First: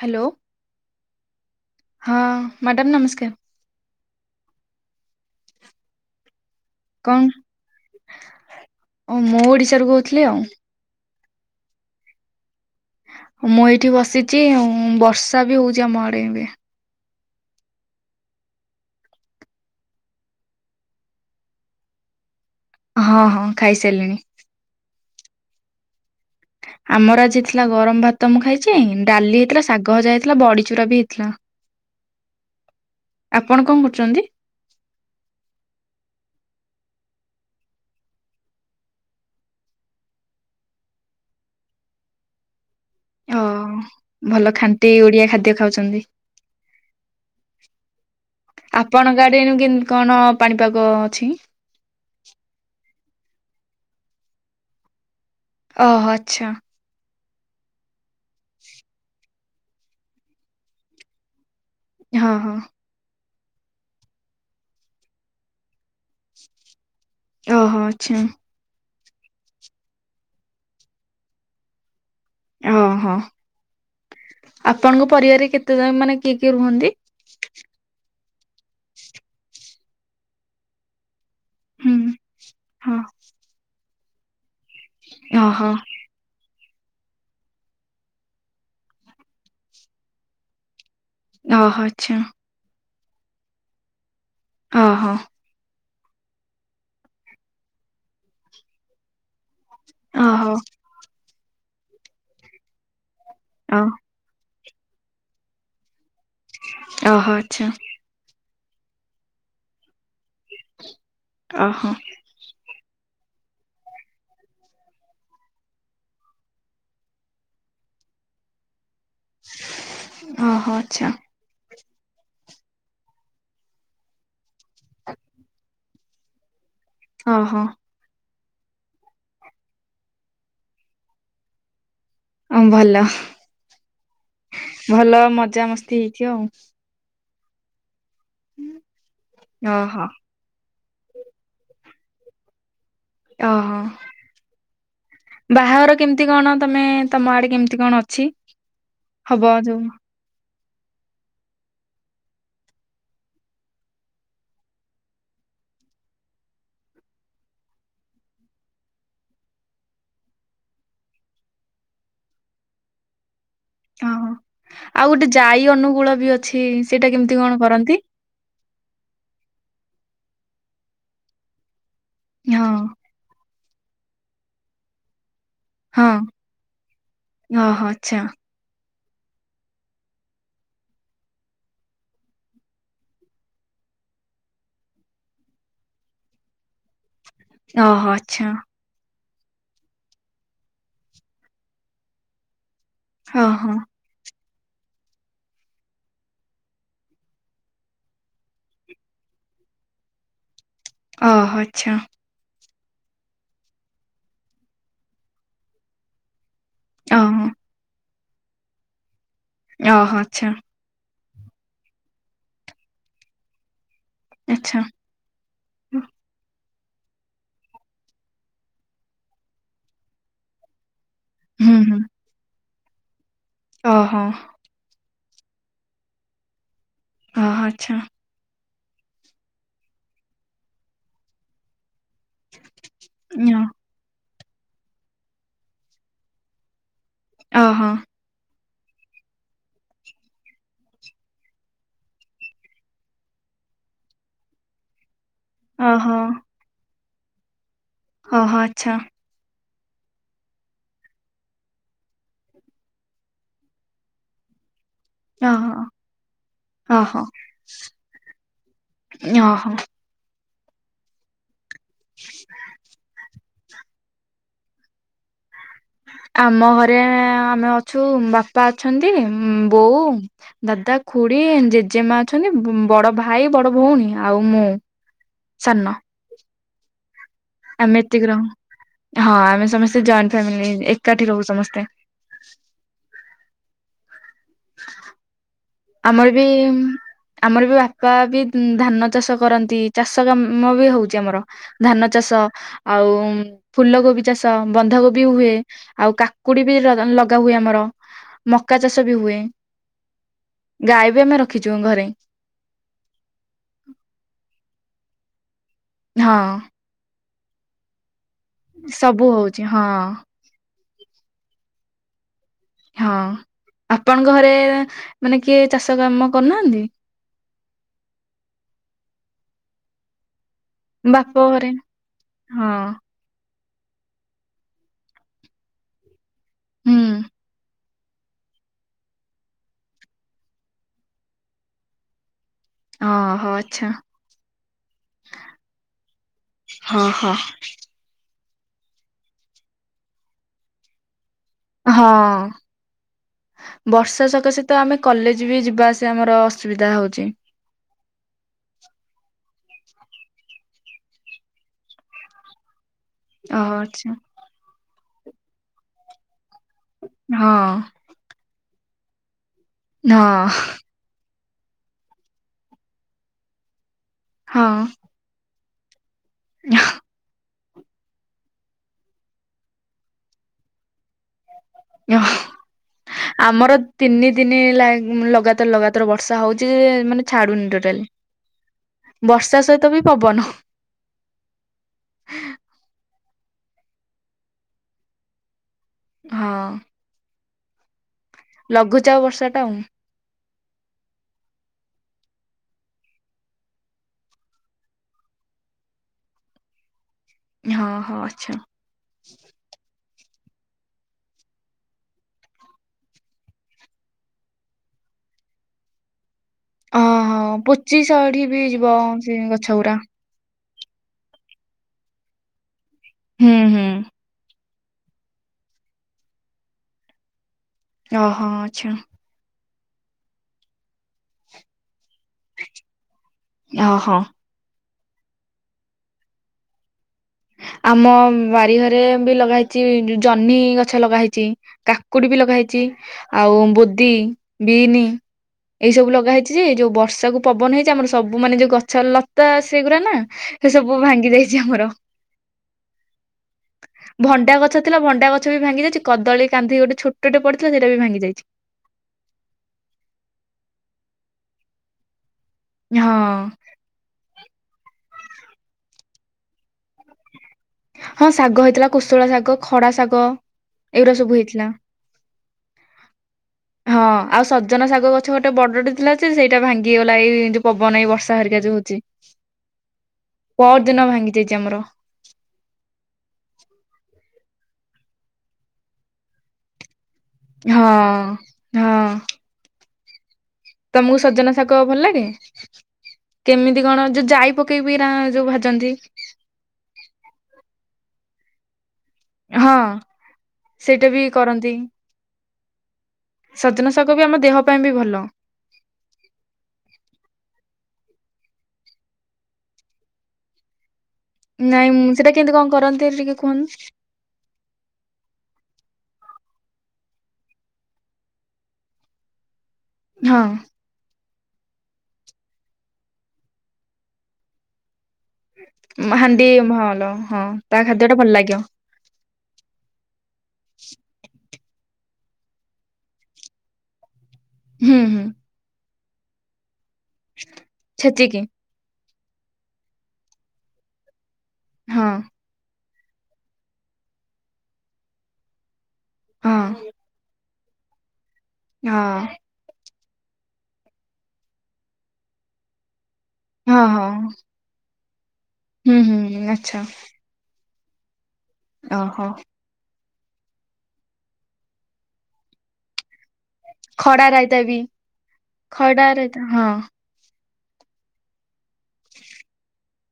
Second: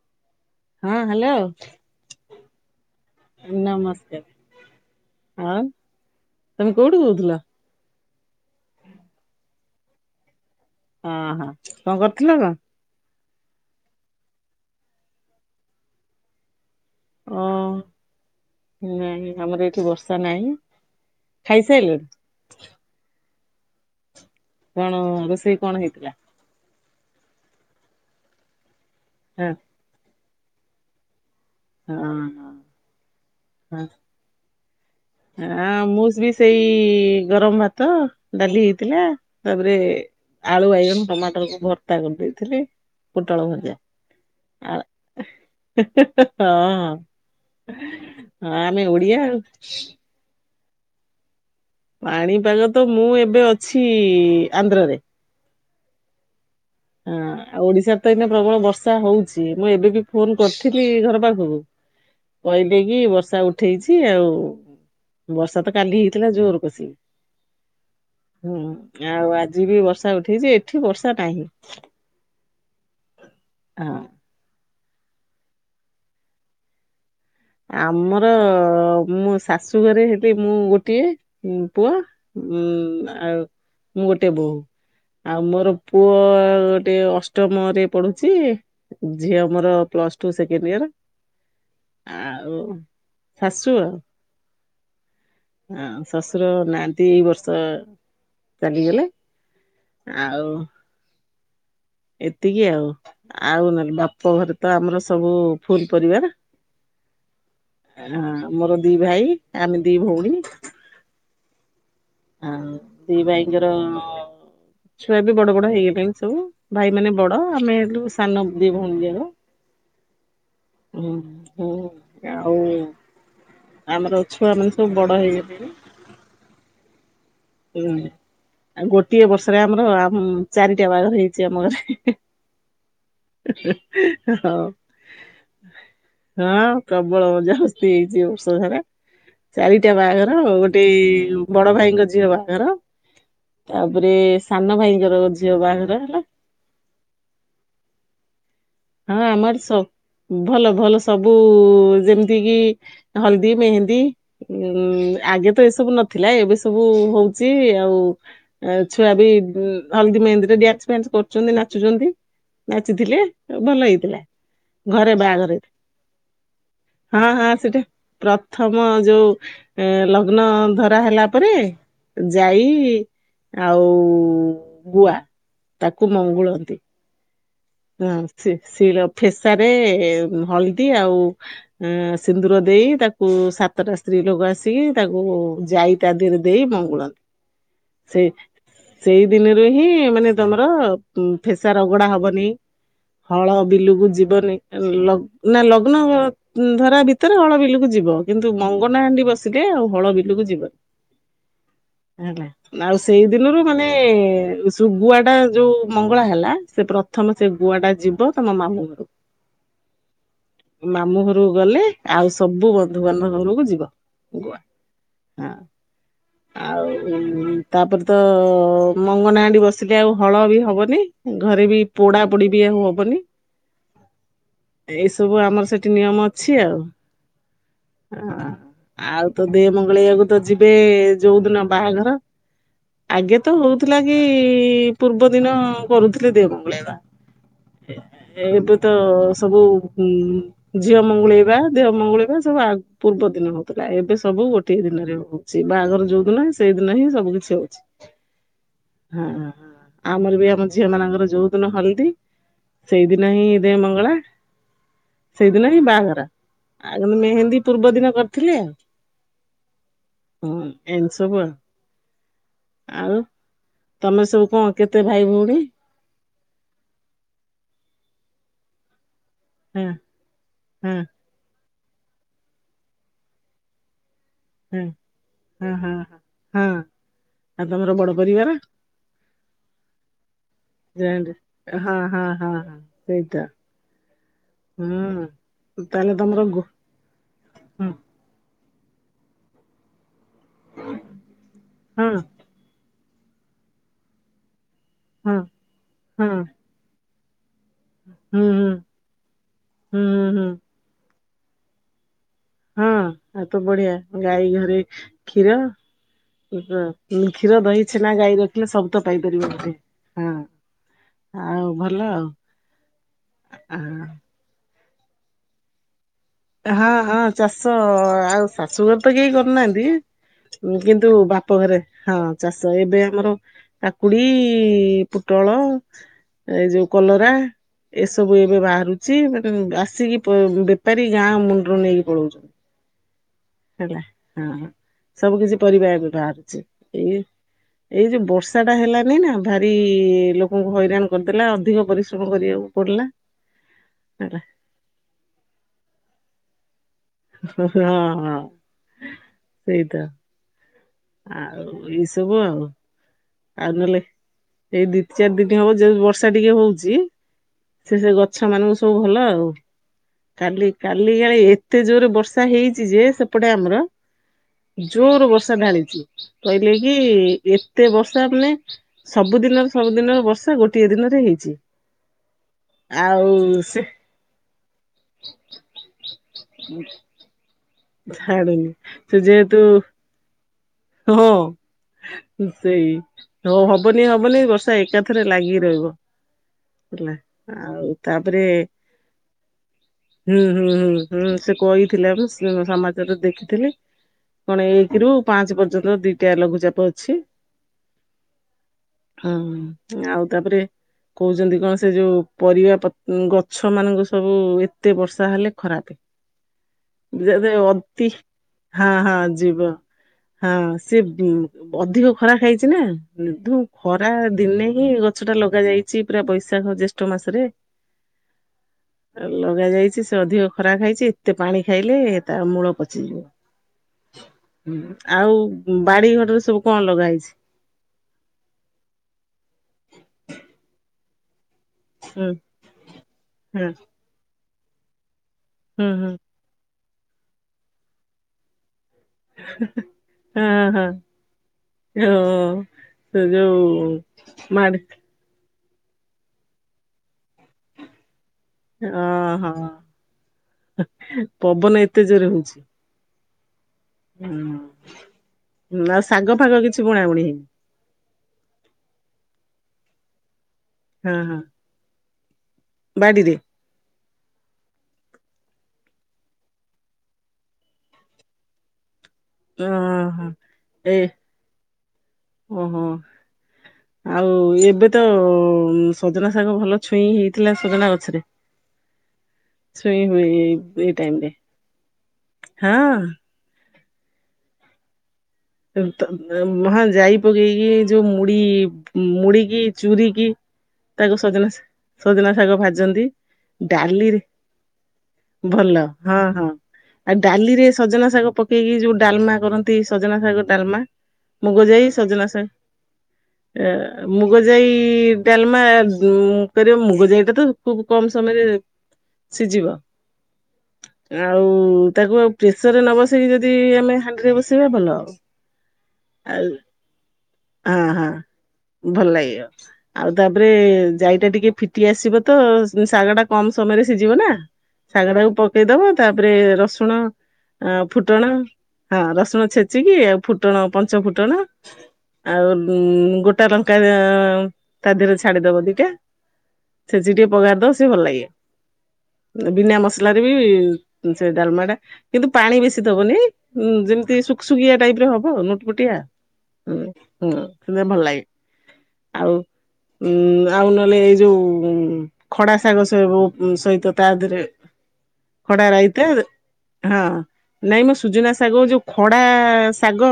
Hello, ହଁ hello ହଁ madam ନମସ୍କାର। ନମସ୍କାର ଆଁ ତମେ କୋଉଠୁ କଣ କହୁଥିଲ? ଓ ମୁଁ ଓଡିଶାରୁ କହୁଥିଲି ଆଉ। ହଁ, କଣ କରୁଥିଲ? ଉ ମୁଁ ଏଇଠି ବସିଛି ଆଉ ବର୍ଷା ବି ହଉଛି ଆମ ଆଡ଼େ ଏବେ। ଓ ନାଇଁ ଆମର ଏଠି ବର୍ଷା ନାହିଁ ଖାଇସାରିଲଣି? ହଁ ହଁ ଖାଇସାରିଲିଣି। କଣ ରୋଷେଇ କଣ ହେଇଥିଲା? ଆମର ଆଜି ଥିଲା ଗରମ ଭାତ ମୁଁ ଖାଇଛି ଡାଲି ହଁ ହେଇଥିଲା, ଶାଗ ଭଜା ହେଇଥିଲା ବଡିଚୁରା ବି ହେଇଥିଲା। ହଁ ଆପଣ କଣ ହଁ କରୁଛନ୍ତି? ହଁ ମୁଁ ବି ସେଇ ଗରମ ଭାତ ଡାଲି ହେଇଥିଲା ତାପରେ ଆଳୁ ବାଇଗଣ ଟମାଟରକୁୁ ଭତ୍ତା କରିଦେଇଥିଲି। ଓ ପୋଟଳ ଭଜା, ଭଲ ଆଉ ଖାଣ୍ଟି ଓଡିଆ ଖାଦ୍ୟ ଖାଉଛନ୍ତି ହଁ ହଁ ଆମେ ଆପଣଙ୍କ ଓଡିଆ ଆଡେ ଆଉ। ଏଣୁ କେମିତି କଣ ପାଣିପାଗ ଅଛି, ପାଣିପାଗ ତ ମୁଁ ଏବେ ଅଛି ଆନ୍ଧ୍ରରେ ଅହ ଆଚ୍ଛା ହଁ ଆଉ ଓଡିଶାରେ ତ ଏଇନା ପ୍ରବଳ ବର୍ଷା ହଉଛି ମୁଁ ଏବେ ବି ଫୋନ କରିଥିଲି ଘର ପାଖକୁ। ହଁ ହଁ କହିଲି କି ବର୍ଷା ଉଠେଇଛି ଆଉ ବର୍ଷା ତ କାଲି ହେଇଥିଲା ଜୋରକୁ ସେଇ। ଓହୋ ଆଛା ହୁଁ ଆଉ ଆଜି ବି ବର୍ଷା ଉଥେଇଛି ଏଠି ବର୍ଷା ନାହିଁ। ଓହୋ ହଁ ଆପଣଙ୍କ ପରିବାରରେ କେତେ କଣ ମାନେ କିଏ କିଏ ରୁହନ୍ତି? ଆମର ମୁଁ ଶାଶୁ ଘରେ ହେଲେ ମୁଁ ଗୋଟିଏ। ପୁଅ ହୁଁ ଉ ହଁ ଆଉ ମୁଁ ଗୋଟେ ବୋଉ ଆଉ ଓହୋ ମୋର ପୁଅ ଗୋଟେ ଅଷ୍ଟମରେ ପଢୁଛି। ଝିଅ ମୋର ପ୍ଲସ ଟୁ ସେକେଣ୍ଡ ଇୟର। ଅହ ଆଉ ଶାଶୁ ଆଉ ଅହ ହଁ ଶଶୁର ନାହାନ୍ତି ଏଇ ବର୍ଷ ଚାଲିଗଲେ। ଆଉ ଓହୋ ଏତିକି ଆଉ, ଆଉ ଓ ନହେଲେ ବାପ ଘରେ ତ ଆମର ସବୁ ଫୁଲ ପରିବାର। ଅହ ଆଛା ହଁ ମୋର ଦି ଭାଇ ଆମେ ଦି ଭଉଣୀ। ଅହ ହଁ ଦି ଭାଇଙ୍କର ଛୁଆ ବି ବଡ ବଡ ହେଇଗଲେଣି ସବୁ ଭାଇ ମାନେ ବଡ ଆମେ ହେଲୁ ସାନ ଦି ଭଉଣୀ ଯାଙ୍କ। ଓହୋ ଆଚ୍ଛା ହୁଁ ହୁଁ। ହୁଁ ଆଉ ଆମର ଛୁଆ ମାନେ ସବୁ ବଡ ହେଇଗଲେଣି। ଅହଁ ହୁଁ ଆଉ ଗୋଟିଏ ବର୍ଷରେ ଆମର ଆମ ଚାରିଟା ବାହାଘର ହେଇଛି ଆମ ଘରେ। ଅଁ ଭଲ [unintelligible] ହଉ, ଭଲ ମଜାମସ୍ତି ହେଇଛି ଆଉ? ପ୍ରବଳ ମଜାମସ୍ତି ହେଇଛି ଏ ବର୍ଷସାରା, ଚାରିଟା ଓହୋ ବାହାଘର ର ଗୋଟେ ଏଇ ଯୋଉ ବଡ ଭାଇଙ୍କ ଝିଅ ବାହାଘର। ଓହୋ ତାପରେ ସାନ ଭାଇଙ୍କର ଝିଅ ବାହାଘର ହେଲା। କଣ ତମେ ତମ ଆଡେ କେମିତି କଣ ଅଛି? ହଁ ହବ ଆମ ଆଡେ ଯୋଉ ସ ଭଲ ଭଲ ସବୁ ଯେମିତି କିି ହଲ୍ଦୀ ମେହେନ୍ଦୀ। ଉଁ ଆଗେ ତ ଏସବୁ ନଥିଲା ଏବେ ସବୁ ହଉଛି ଆଉ। ଆ ଛୁଆ ବି ହଳଦୀ ମେହେନ୍ଦୀରେ ଡ୍ୟାନ୍ସ ଫ୍ୟାନ୍ସ କରୁଛନ୍ତି ନାଚୁଛନ୍ତି। ନାଚିଥିଲେ ଭଲ ହେଇଥିଲା। ଓହୋ ଆଉ ଘରେ ଗୋଟେ ବାହାଘର ଜାଇ ଅନୁକୂଳ ବି ଅଛି ସେଇଟା ହଁ କେମିତି ହଁ କଣ ସେଟା କରନ୍ତି? ପ୍ରଥମ ଯୋଉ ଏଁ ଲଗ୍ନ ଧରା ହେଲା ପରେ ଯାଇ ହଁ ଆଉ ଗୁଆ ହଁ ତାକୁ ମଙ୍ଗୁଳନ୍ତି। ଓହୋ ହଁ ଆଚ୍ଛା ଶି ଶିଳ ଫେସାରେ ହଳଦୀ ଆଉ ଆଁ ସିନ୍ଦୁର ଦେଇ ତାକୁ ସାତଟା ସ୍ତ୍ରୀଲୋକ ଆସିକି ତାକୁ ଯାଇ ତା ଦିହରେ ଦେଇ ମଙ୍ଗୁଳନ୍ତି। ଓହୋ ସେ ଆଚ୍ଛା। ସେଇ ଦିନରୁ ହିଁ ମାନେ ତମର ଫେସା ରଗଡ଼ା ହବନି। ହଳ ଓହୋ ବିଲକୁ ଯିବନି, ଲଗ୍ ନା ଲଗ୍ନ ଉଁ ଧରା ଭିତରେ ହଳ ବିଲକୁ ଯିବ କିନ୍ତୁ ମଙ୍ଗନାହାଣ୍ଡି ବସିଲେ ଆଉ ହଳ ବିଲକୁ ଯିବନି। ଅହଃ ଆଚ୍ଛା। ହେଲା, ଆଉ ସେଇ ଦିନରୁ ମାନେ ସୁ ଗୁଆ ଟା ଯୋଉ ମଙ୍ଗଳା ହେଲା ସେ ପ୍ରଥମେ ଓହୋ ସେ ଗୁଆଟା ଯିବ ତମ ମାମୁଁ ଘରକୁ। ୟହ ଆଚ୍ଛା। ମାମୁଁ ଘରକୁ ଗଲେ ଆଉ ସବୁ ବନ୍ଧୁବାନ୍ଧବ ଘରକୁ ଯିବ ଗୁଆ। ଆଚ୍ଛା ହଁ। ଆଉ ଉଁ ତାପରେ ତ ମଙ୍ଗନା ହାଣ୍ଡି ବସିଲେ ଆଉ ହଳ ବି ହବନି। ଘରେ ହୁଁ ବି ପୋଡା ପୋଡି ବି ଆଉ ହବନି। ଅହଁ। ଏଇ ସବୁ ଆମର ସେଠି ନିୟମ ଅଛି ଆଉ। ଅହୋ ଆଚ୍ଛା। [inaudible] ଆଉ ତ ଦେଅ ମଙ୍ଗଳେଇବାକୁ ତ ଯିବେ ଯୋଉଦିନ ବାହାଘର। ଆଗେ ତ ହଉଥିଲା କି ପୂର୍ବଦିନ କରୁଥିଲେ ଦେଅ ମଙ୍ଗୁଳେଇବା। ଓହୋ ଏବେ ତ ତ ସବୁ ଉଁ ଝିଅ ମଙ୍ଗୁଳେଇବା ଦେହ ମଙ୍ଗୁଳେଇବା ସବୁ ଆ ପୂର୍ବଦିନ ହଉଥିଲା, ଏବେ ସବୁ ଗୋଟେ ଦିନରେ ହଉ ଛି, ବାହାଘର ଓହୋ ଯୋଉ ଦିନ ସେଇଦିନ ହିଁ ସବୁ କିଛି ହଉଛି। ହଁ ହଁ ଆଚ୍ଛା। ହଁ, ହଁ, ଆମର ବି ଆମ ଝିଅମାନଙ୍କର ଯୋଉ ଦିନ ହଲ୍, ଦୀ ସେଇଦିନ ହିଁ ଦେ ମଙ୍ଗଳା। ସେଇଦିନ ହିଁ ଓହୋ ବାହାଘର, ଆଉ କିନ୍ତୁ ଓହୋ ମେହେନ୍ଦୀ ପୂର୍ବ ଦିନ କରିଥିଲେ। [unintelligible] ହୁଁ ଏନ୍ ସବୁ ଆଉ, ଆଉ ତମେ ସବୁ କଣ କେତେ ଭାଇ ଭଉଣୀ? ଆମ ଘରେ ଆମେ ଅଛୁ, ବା ବାପା ଅଛନ୍ତି, ହଁ ବୋଉ, ହଁ ଦାଦା, ଖୁଡ଼ି। ଖୁଡ଼ି ଜେଜେମା ଅଛନ୍ତି। ବଡ ଭାଇ ବଡ ଭଉଣୀ। ଆଉ ମୁଁ ହଁ ହଁ ସାନ ହଁ ହଁ ଆଉ ତମର ଆମେ ବଡ ଏତିକି ରହୁ ପରିବାର। ହଁ ଆମେ ସମସ୍ତେ ଜଏଣ୍ଟେ ଫ୍ୟାମିଲି, ଏକାଠି ଜଏଣ୍ଟ ରହୁ ସମସ୍ତେ। ହଁ ହଁ ହଁ ହଁ। ସେଇଟା ହୁଁ। ତାହେଲେ ଆମର ତମର ବି ଗୋ ଆମର ବି ହଁ ବାପା ବି ଧାନ ଚାଷ କରନ୍ତି। ଚାଷ କାମ ବି ହୋଉଚି, ଆମର ହଁ ଧାନ ଚାଷ। ଆଉ ଫୁଲ କୋବି ଚାଷ ବନ୍ଧାକୋବି ହଁ ହୁଏ। ଆଉ ହଁ କାକୁଡି ବି ଲଗା ହୁଏ ଆମର ହୁଁ ହୁଁ। ମକା ଚାଷ ବି ହୁଏ। ହୁଁ ହୁଁ। ଗାଈ ବି ଆମେ ରଖିଚୁ ଘରେ। ହଁ ଆଉ ତ ବଢିଆ ଗାଈ ଘରେ କ୍ଷୀର। ହଁ କ୍ଷୀର ଦହି ଛେନା ଗାଈ ରଖିଲେ ସବୁ ତ ପାଇପାରିବ ବୋଧେ ହଁ। ଆଉ ଭଲ। ହଁ ଆପଣଙ୍କ ଘରେ, ମାନେ କିଏ ଚାଷ କାମ କରୁନାହାନ୍ତି? ହଁ ହଁ ଚାଷ ଆଉ ଶାଶୁ ଘରେ ତ କେହି କରୁନାହାନ୍ତି। କିନ୍ତୁ ବାପ ଘରେ ବାପଘରେ ହଁ ହଁ ଚାଷ ଏବେ ଆମର କାକୁଡି, ପୁଟଳ। ଏଇ ଯୋଉ ହୁଁ କଲରା ଏସବୁ ଏବେ ବାହାରୁଛି। ସେଟୁ ଆସିକି ବେପାରୀ ଗାଁ ମୁଣ୍ଡୁରୁ ନେଇକି ପଳଉଚନ୍ତି। ହଁ ହଁ। ହେଲା, ହଁ ସବୁ କିଛି ପରିବା ଏବେ ବାହାରୁଚି ହଁ ଏଇ ହଁ ଏଇ ଯୋଉ ବର୍ଷା ଟା ହେଲାନେହିଁ ନା ଭାରି ଲୋକଙ୍କୁ ହଇରାଣ କରିଦେଲା। ଅଧିକ ପରିଶ୍ରମ ହଁ କରିବାକୁ ପଡିଲା ବର୍ଷା ହେଲା। ସକାଶେ ତ ଆମେ କଲେଜେ ବି ଯିବା ଆସିବା ଆମର ଅସୁବିଧା ହୋଉଚି। ହୁଁ ହୁଁ ହଁ ହଁ ସେଇତ। ଆଉ ଏଇ ସବୁ ଆଉ। ଆଉ ଓହୋ ନହେଲେ ଆଚ୍ଛା ଏଇ ଦି ଚାରି ଦିନି ହବ ଯୋଉ ବର୍ଷା ଟିକେ ହୋଉଚି ହଁ ସେ ସେ ଗ ଗଛ ମାନଙ୍କୁ ସବୁ ଭଲ। ଆଉ ହଁ କାଲି କାଲି କାଳେ ଏତେ ଜୋରେ ବର୍ଷା ହେଇଚି ଯେ ସେପଟେ ଆମର ହଁ ଜୋର ବର୍ଷା ଢାଳିଚି। କହିଲେ କି ଏତେ ବ ବର୍ଷା ମାନେ ସବୁଦିନର ସବୁଦିନର ବର୍ଷା ଗୋଟିଏ ଦିନରେ ହେଇଚି। ଓହ ଆମର ତିନି ଦିନି ହେଲା, ଲଗାତର୍ ଲଗା ତର ବର୍ଷା ହୋଉଚି ଯେ ମାନେ ଛାଡୁନି ଟୋ ଛାଡୁନି, ସେ ଯେହେତୁ ବି ପବନ। ହୋ ହୋ। ସେଇ ହୋ ହବନି ହବନି ବର୍ଷା ଏକାଥରେ ଲାଗି ରହିବ। ହଁ। ହେଲା ଆଉ ତାପରେ ଲଘୁଚାପ ବର୍ଷା ଟା ଆଉ ହୁଁ ହୁଁ ହୁଁ ହୁଁ ସେ କହିଥିଲା ପା ସମାଜ ରେ ଦେଖିଥିଲେ। କଣ ଏକେ ରୁ ପାଞ୍ଚେ ପର୍ଯ୍ୟନ୍ତ, ଦିଟା ଲଘୁଚାପ ଅଛି। ହଁ ହଁ ଆଛା। ହଁ ଆଉ ତାପରେ କହୁଛନ୍ତି କଣ, ସେ ଯୋଉ ପରିବା ଗଛ ମାନଙ୍କୁ ସବୁ ଏତେ ବର୍ଷା ହେଲେ ଖରାପେ। ଅହ ଯଦି ପୋଚି ଅତି ଶାଢୀ ବି ଯିବ ହଁ ହଁ ସେ ଗଛ ଯିବ। ଗୁରା। ହଁ ସେ ଅଧିକ ଖରା ଖାଇଛି ନା ହୁଁ ନିର୍ଧୁମ ଖ ହୁଁ ଖରା ଦିନେ ହ୍ନି ଗଛଟା ଲଗା ଜାଇଛି ପୁରା ବୈଶାଖ ଜ୍ୟେଷ୍ଠ ମାସରେ। ଓହୋ ଆଚ୍ଛା। ଲଗା ଯାଇଛି ସେ ଅଧିକ ଖରା ଖାଇଛି ଏତେ ପାଣି ଖାଇଲେ ତା ମୂଳ ପଚିଯିବ। ଓହୋ ହୁଁ। ଆଉ ବାଡି ଘରେ ସବୁ କଣ ଲଗା ହେଇଛି? ଆମ ବାରିଘରେ ବି ଲଗାହେଇଛି ଜହ୍ନି ଗଛ ଲଗା ହେଇଛି। ହୁଁ କାକୁଡି ବି ଲଗା ହେଇଚି ଆଉ ହଁ ବୋଧି, ବିନ୍ ହୁଁ ଏଇ ହୁଁ ସବୁ ଲଗାହେଇ ଚି ଯେ ଯୋଉ ବର୍ଷାକୁ ପବନ ହେଇଚି ଆମର ସବୁ ମାନେ ଯୋଉ ଗଛ ଲ ତା ସେଗୁରା ନା ହଁ ସେ ସବୁ ଭାଙ୍ଗି ଯାଇଚି ଆମର। ହଁ ସେ ଯୋଉ ଭଣ୍ଡା ମାଡି ଗଛ ଥିଲା ଭଣ୍ଡା ଗଛ ବି ଭାଙ୍ଗି ଯାଇଚି, କଦଳୀ କାନ୍ଧି ଗୋଟେ ଛୋଟଟେ ପଡିଥିଲା ସେଇଟା ବି ଭାଙ୍ଗି ଯାଇଚି। ଅଁ ହଁ ପବନ ଏତେ ଜୋରେ ହଉଛି। ହଁ। ହୁଁ ହୁଁ ଆଉ ଶାଗ ଫାଗ କିଛି ବୁଣା ବୁଣି ହେଇନି? ହଁ ଶାଗ ହେଇଥିଲା କୋଶଳା ଶାଗ, ଖଡା ଶାଗ ଏଉରା ସବୁ ହେଇଥିଲା। ବାଡ଼ିରେ। ହଁ ଆଉ ସଜନା ଶାଗ ଗଛ ଗୋଟେ ବଡଟେ ଥିଲା ଯେ ସେଇଟା ଭାଙ୍ଗିଗଲା ଏଇ ଯୋଉ ପବନ ଏଇ ବର୍ଷା ହେରିକା ଯୋଉ ଯେ ଓହୋ ଏ ପହଦିନ ଭାଙ୍ଗି ଯାଇଚି ଆମର। ଓହୋ ଆଉ ଏବେ ତ ସଜନା ଶାଗ ଭଲ ଛୁଇଁ ହେଇଥିଲା ସଜନା ଗଛରେ ହଁ ହଁ ଛୁଇଁ ହୁଏ। ଏଇ ଟାଇମ ତମକୁ ରେ ସଜନା ଶାଗ ଭଲ ଲାଗେ? ହଁ କେମିତି କଣ ଯୋଉ ଯାଇ ପକେଇବି ନା ଯୋଉ ଭା କେମି ଆଉ ହଁ ଯାଇ ପକେଇକି ଯୋଉ ମୁଢ଼ି ମୁଢ଼ି କିି ହଁ ଚୁୁରୀ କି ସେଇଟା ତାକୁ ବି ସଜନା ଶା କରନ୍ତି ସଜନା ଶାଗ ଭାଜନ୍ତି ସଜନା ଶାଗ ଡାଲିରେ। ବି ଆମ ଦେହ ପାଇଁ ବି ଭଲ। ଭଲ ହଁ ହଁ। ଆଉ ଡାଲିରେ ସଜନା ଶାଗ ପକେଇକି ଯୋଉ ଡ଼ାଲମା କରନ୍ତି ସଜନା ଶାଗ ଡ଼ାଲମା। ମୁଗ ଯାଇ ନାଇଁ ମୁଁ ସଜନା ସେଇଟା ଶାଗ କେମିତି କଣ କରନ୍ତି ଟିକେ କୁହନ୍ତୁ ହଁ। ମୁଗ ଯାଇ ଡ଼ାଲମା ଉଁ କରିବା ମୁଗ ଯାଇଟା ତ ଖୁବ୍ କମ୍ ସମୟରେ ସିଜିବ। ହଁ। ଆଉ ତାକୁ ଆଉ ପ୍ରେସର ରେ ନ ବସେଇକି ଯଦି ଆମେ ହାଣ୍ଡିରେ ବସେଇବା ଭଲ ହବ। ହାଣ୍ଡି ଭଲ ହଁ ତା ଖାଦ୍ୟ ଟା ଭଲ ଲାଗିବ। ଭଲ୍ ଲାଗିବ। ଆଉ ତାପରେ ଯାଇଟା ଟିକେ ଫିଟି ଆସିବ ତ ଶାଗ ଟା କମ୍ ସମୟରେ ସିଜିବ ନା। ହୁଁ ଶାଗ ହୁଁ ଟାକୁ ପକେଇଦବ ତାପରେ ରସୁଣ ଆଉ ଫୁଟଣ ଛେଚିକି ହଁ ରସୁଣ ଛେଚିକି ଆଉ ଫୁଟଣ ପଞ୍ଚ ଫୁଟଣ ହଁ ଆଉ ଉଁ ଗୋଟା ଲଙ୍କା ତା ଦେହରେ ଛାଡିଦବ ଦିଟା। ହଁ ଛେଚିକି ଟିକେ ପଘାରି ଦବା ସେ ଭଲ୍ ଲାଗିବ। ହଁ। ବିନା ମସଲାରେ ବି ସେ ଡ଼ାଲମା ଟା କିନ୍ତୁ ପାଣି ବେଶୀ ଦବନି। ହୁଁ ହଁ ଯେମିତି ହଁ ଶୁକ୍ ସୁକିଆ ଟାଇପ୍ ର ହବ ନୋତ ହୁଁ ପତିଆ ହୁଁ ହୁଁ ଆଚ୍ଛା ହୁଁ ସେଉରା ଭଲ ଲାଗେ। ଓହୋ ଆଉ ଉଁ ଆଉ ନ ହେଲେ ଏଇ ଯୋଉ ଖଡା ଶାଗ ସବୁ ହୁଁ ସଇତ ତା ଖଡା ଦେହରେ ରାଇତା ବି ଖଡ଼ା ରାଇତା ହଁ। ନାଇଁ ମ ସୁଜନା ଶାଗକୁ ଯୋଉ ଖଡ଼ା ଶାଗ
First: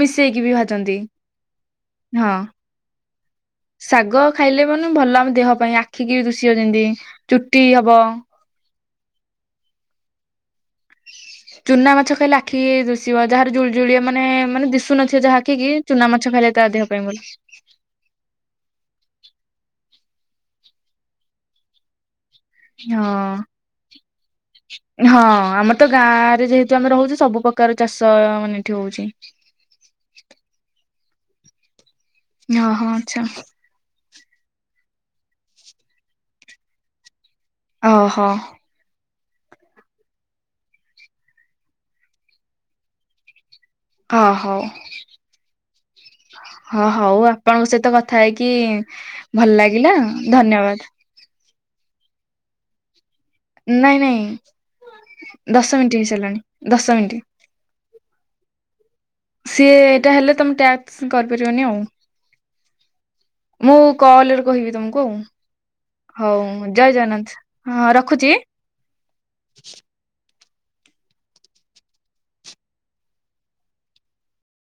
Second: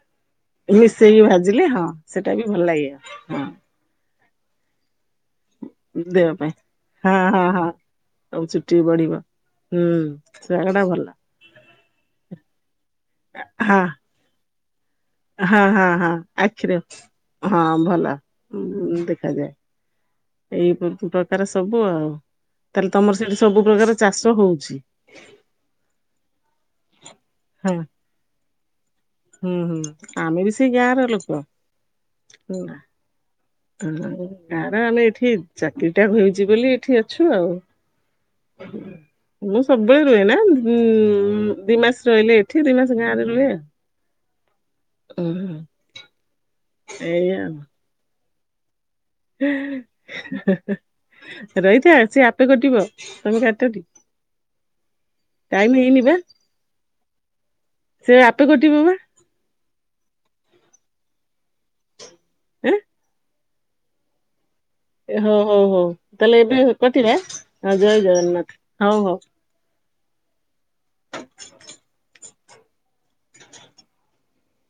ମିଶେଇକି ବି ଭାଜନ୍ତି। ମିଶେଇକି ଭାଜିଲେ ହଁ ସେଟା ବି ଭଲ ଲାଗିବ ହଁ। ଶାଗ ଖାଇଲେ ମାନେ ଭଲ ଆମ ଦେହ ପାଇଁ ଆଖିକି ଦେହ ଦୁଷିବ ଯେମତି ଚୁଟି ହବ। ଆଉ ଚୁଟି ବଢ଼ିବ ହୁଁ ସାଗ ଟା ଭଲ। ଚୁନା ମାଛ ଖାଇଲେ ଆଖିକି ଦିଶିବ ଯାହାର ଜୁଳି ହଁ ଜୁଳିଆ ମାନେ ମାନେ ଦିଶୁନ ସେ ହଁ ଯାହାକିକି ହଁ ଚୁନା ହଁ ମାଛ ଖାଇଲେ ତା ଆଖିରେ ଦେହ ପାଇଁ ଭଲ। ହଁ ଭଲ [unintelligible] ଦେଖାଯାଏ। ଏଇ [unintelligible] ପ୍ରକାର ସବୁ ଆଉ। ତାହେଲେ ତମର ସେଠି ହଁ ସବୁ ପ୍ରକାର ଚାଷ ହଉଛି ହଁ ଆମର ତ ଗାଁ ରେ ଯେହେ ଆମର ହଉଛି ସବୁ ହଁ ପ୍ରକାର ଚାଷ ମାନେ ଏଠି ହଉଛି। ହୁଁ ହୁଁ ଆମେ ବି ସେଇ ଗାଁ ର ଲୋକ। ହଁ ହଁ ଆଚ୍ଛା। ହ ଗାଁ ର ଆମେ ଏଠି ଚାକିରି ଟା ହେଉଛି ବୋଲି ଏଠି ଅଛୁ ଆଉ। ଆଅ ହ। [inaudible] ମୁଁ ସବୁବେଳେ ରୁହେ ନା ଦି ମାସ ରହିଲେ ଏଠି ଦି ମାସ ଗାଁ ରେ ରୁହେ ଆଉ। ଅ ହୋ ଓହୋ। ହଁ ହଉ ଏଇଆ ଆପଣଙ୍କ ସହିତ କ ଥାଇକି [unintelligible] ରହିଥା ସିଏ ଆପେ କଟିବ। ତମେ କାଟଟି ନାଇଁ ନାଇଁ ଟାଇମ ଦଶ ହେଇନି ମିଣ୍ଟି ବା। ହେଇସାରିଲାଣି ଦଶ ମିଣ୍ଟି। ସେ ଆପେ କଟିବ ବା। ସିଏ ଏଇଟା ହେଲେ ତମେ ଟ୍ୟାସ୍କ କରିପାରିବନି ଆଉ। ଆଁ? ମୁଁ କଲରେ କହିବି ତମ କୋଉଁ ହଉ ହଉ ହଉ ତାହେଲେ ଏବେ ହଉ ଜୟ କଟିବା। ଜଗନ୍ନାଥ ହଁ ଜୟ ରଖୁଛି? ଜଗନ୍ନାଥ ହଉ ହଉ।